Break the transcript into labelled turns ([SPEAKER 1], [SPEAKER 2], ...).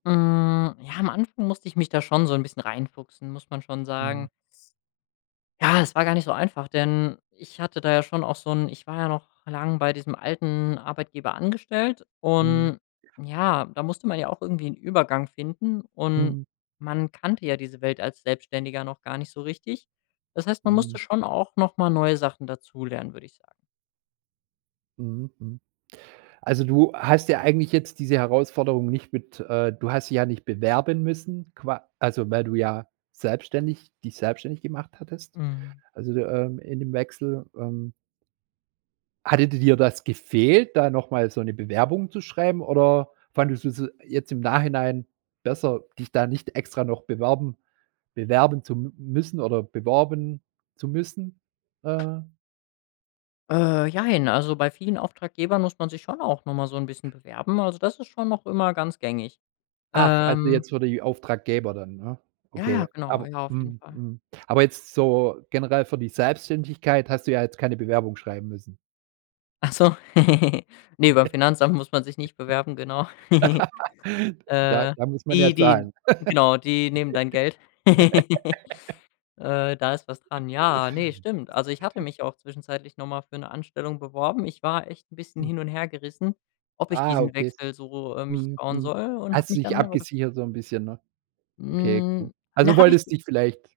[SPEAKER 1] Hm, ja, am Anfang musste ich mich da schon so 'n bisschen reinfuchsen, muss man schon sagen.
[SPEAKER 2] Mhm.
[SPEAKER 1] Ja, es war gar nicht so einfach, denn ich hatte da ja schon auch so 'n ich war ja noch lang bei diesem alten Arbeitgeber angestellt
[SPEAKER 2] Mhm.
[SPEAKER 1] und, ja, da musste man ja auch irgendwie 'n Übergang finden und
[SPEAKER 2] Mhm.
[SPEAKER 1] man kannte ja diese Welt als Selbstständiger noch gar nicht so richtig. Das heißt, man musste
[SPEAKER 2] Mhm.
[SPEAKER 1] schon auch noch mal neue Sachen dazulernen, würde ich sagen.
[SPEAKER 2] Mhm, mhm. Also, du hast ja eigentlich jetzt diese Herausforderung nicht mit äh, du hast dich ja nicht bewerben müssen, qua also, weil du ja selbstständig dich selbstständig gemacht hattest.
[SPEAKER 1] Mhm.
[SPEAKER 2] Also, de ähm, in dem Wechsel, ähm hatte di dir das gefehlt, da noch mal so 'ne Bewerbung zu schreiben, oder fandest du's jetzt im Nachhinein besser, dich da nicht extra noch beworben bewerben zu m müssen oder beworben zu müssen? Äh.
[SPEAKER 1] Äh, jein, also bei vielen Auftraggebern muss man sich schon auch noch mal so 'n bisschen bewerben. Also, das ist schon noch immer ganz gängig.
[SPEAKER 2] Ach, also
[SPEAKER 1] Ähm
[SPEAKER 2] jetzt für die Auftraggeber dann, ne?
[SPEAKER 1] Ja, ja,
[SPEAKER 2] Okay.
[SPEAKER 1] genau.
[SPEAKER 2] Aber
[SPEAKER 1] Ja, auf jeden
[SPEAKER 2] mhm,
[SPEAKER 1] Fall.
[SPEAKER 2] mhm. Aber jetzt so generell für die Selbstständigkeit hast du ja jetzt keine Bewerbung schreiben müssen.
[SPEAKER 1] Ach so, ne, beim Finanzamt muss man sich nicht bewerben, genau.
[SPEAKER 2] Da
[SPEAKER 1] Äh,
[SPEAKER 2] da muss man ja
[SPEAKER 1] die die
[SPEAKER 2] zahlen.
[SPEAKER 1] genau, die nehmen dein Geld. Äh, da ist was dran. Ja, ne, stimmt. Also, ich hatte mich auch zwischenzeitlich noch mal für 'ne Anstellung beworben. Ich war echt 'n bisschen
[SPEAKER 2] Hm.
[SPEAKER 1] hin und hergerissen, ob ich
[SPEAKER 2] Ah,
[SPEAKER 1] diesen
[SPEAKER 2] okay es
[SPEAKER 1] Wechsel so, äh, mich
[SPEAKER 2] mhm,
[SPEAKER 1] trauen
[SPEAKER 2] mhm.
[SPEAKER 1] soll, und habe
[SPEAKER 2] Hast du
[SPEAKER 1] mich
[SPEAKER 2] dich
[SPEAKER 1] dann aber daf
[SPEAKER 2] abgesichert so 'n bisschen, ne? Okay, gut.
[SPEAKER 1] Hm.
[SPEAKER 2] Also
[SPEAKER 1] Na, habe
[SPEAKER 2] wolltest
[SPEAKER 1] ich
[SPEAKER 2] dich vielleicht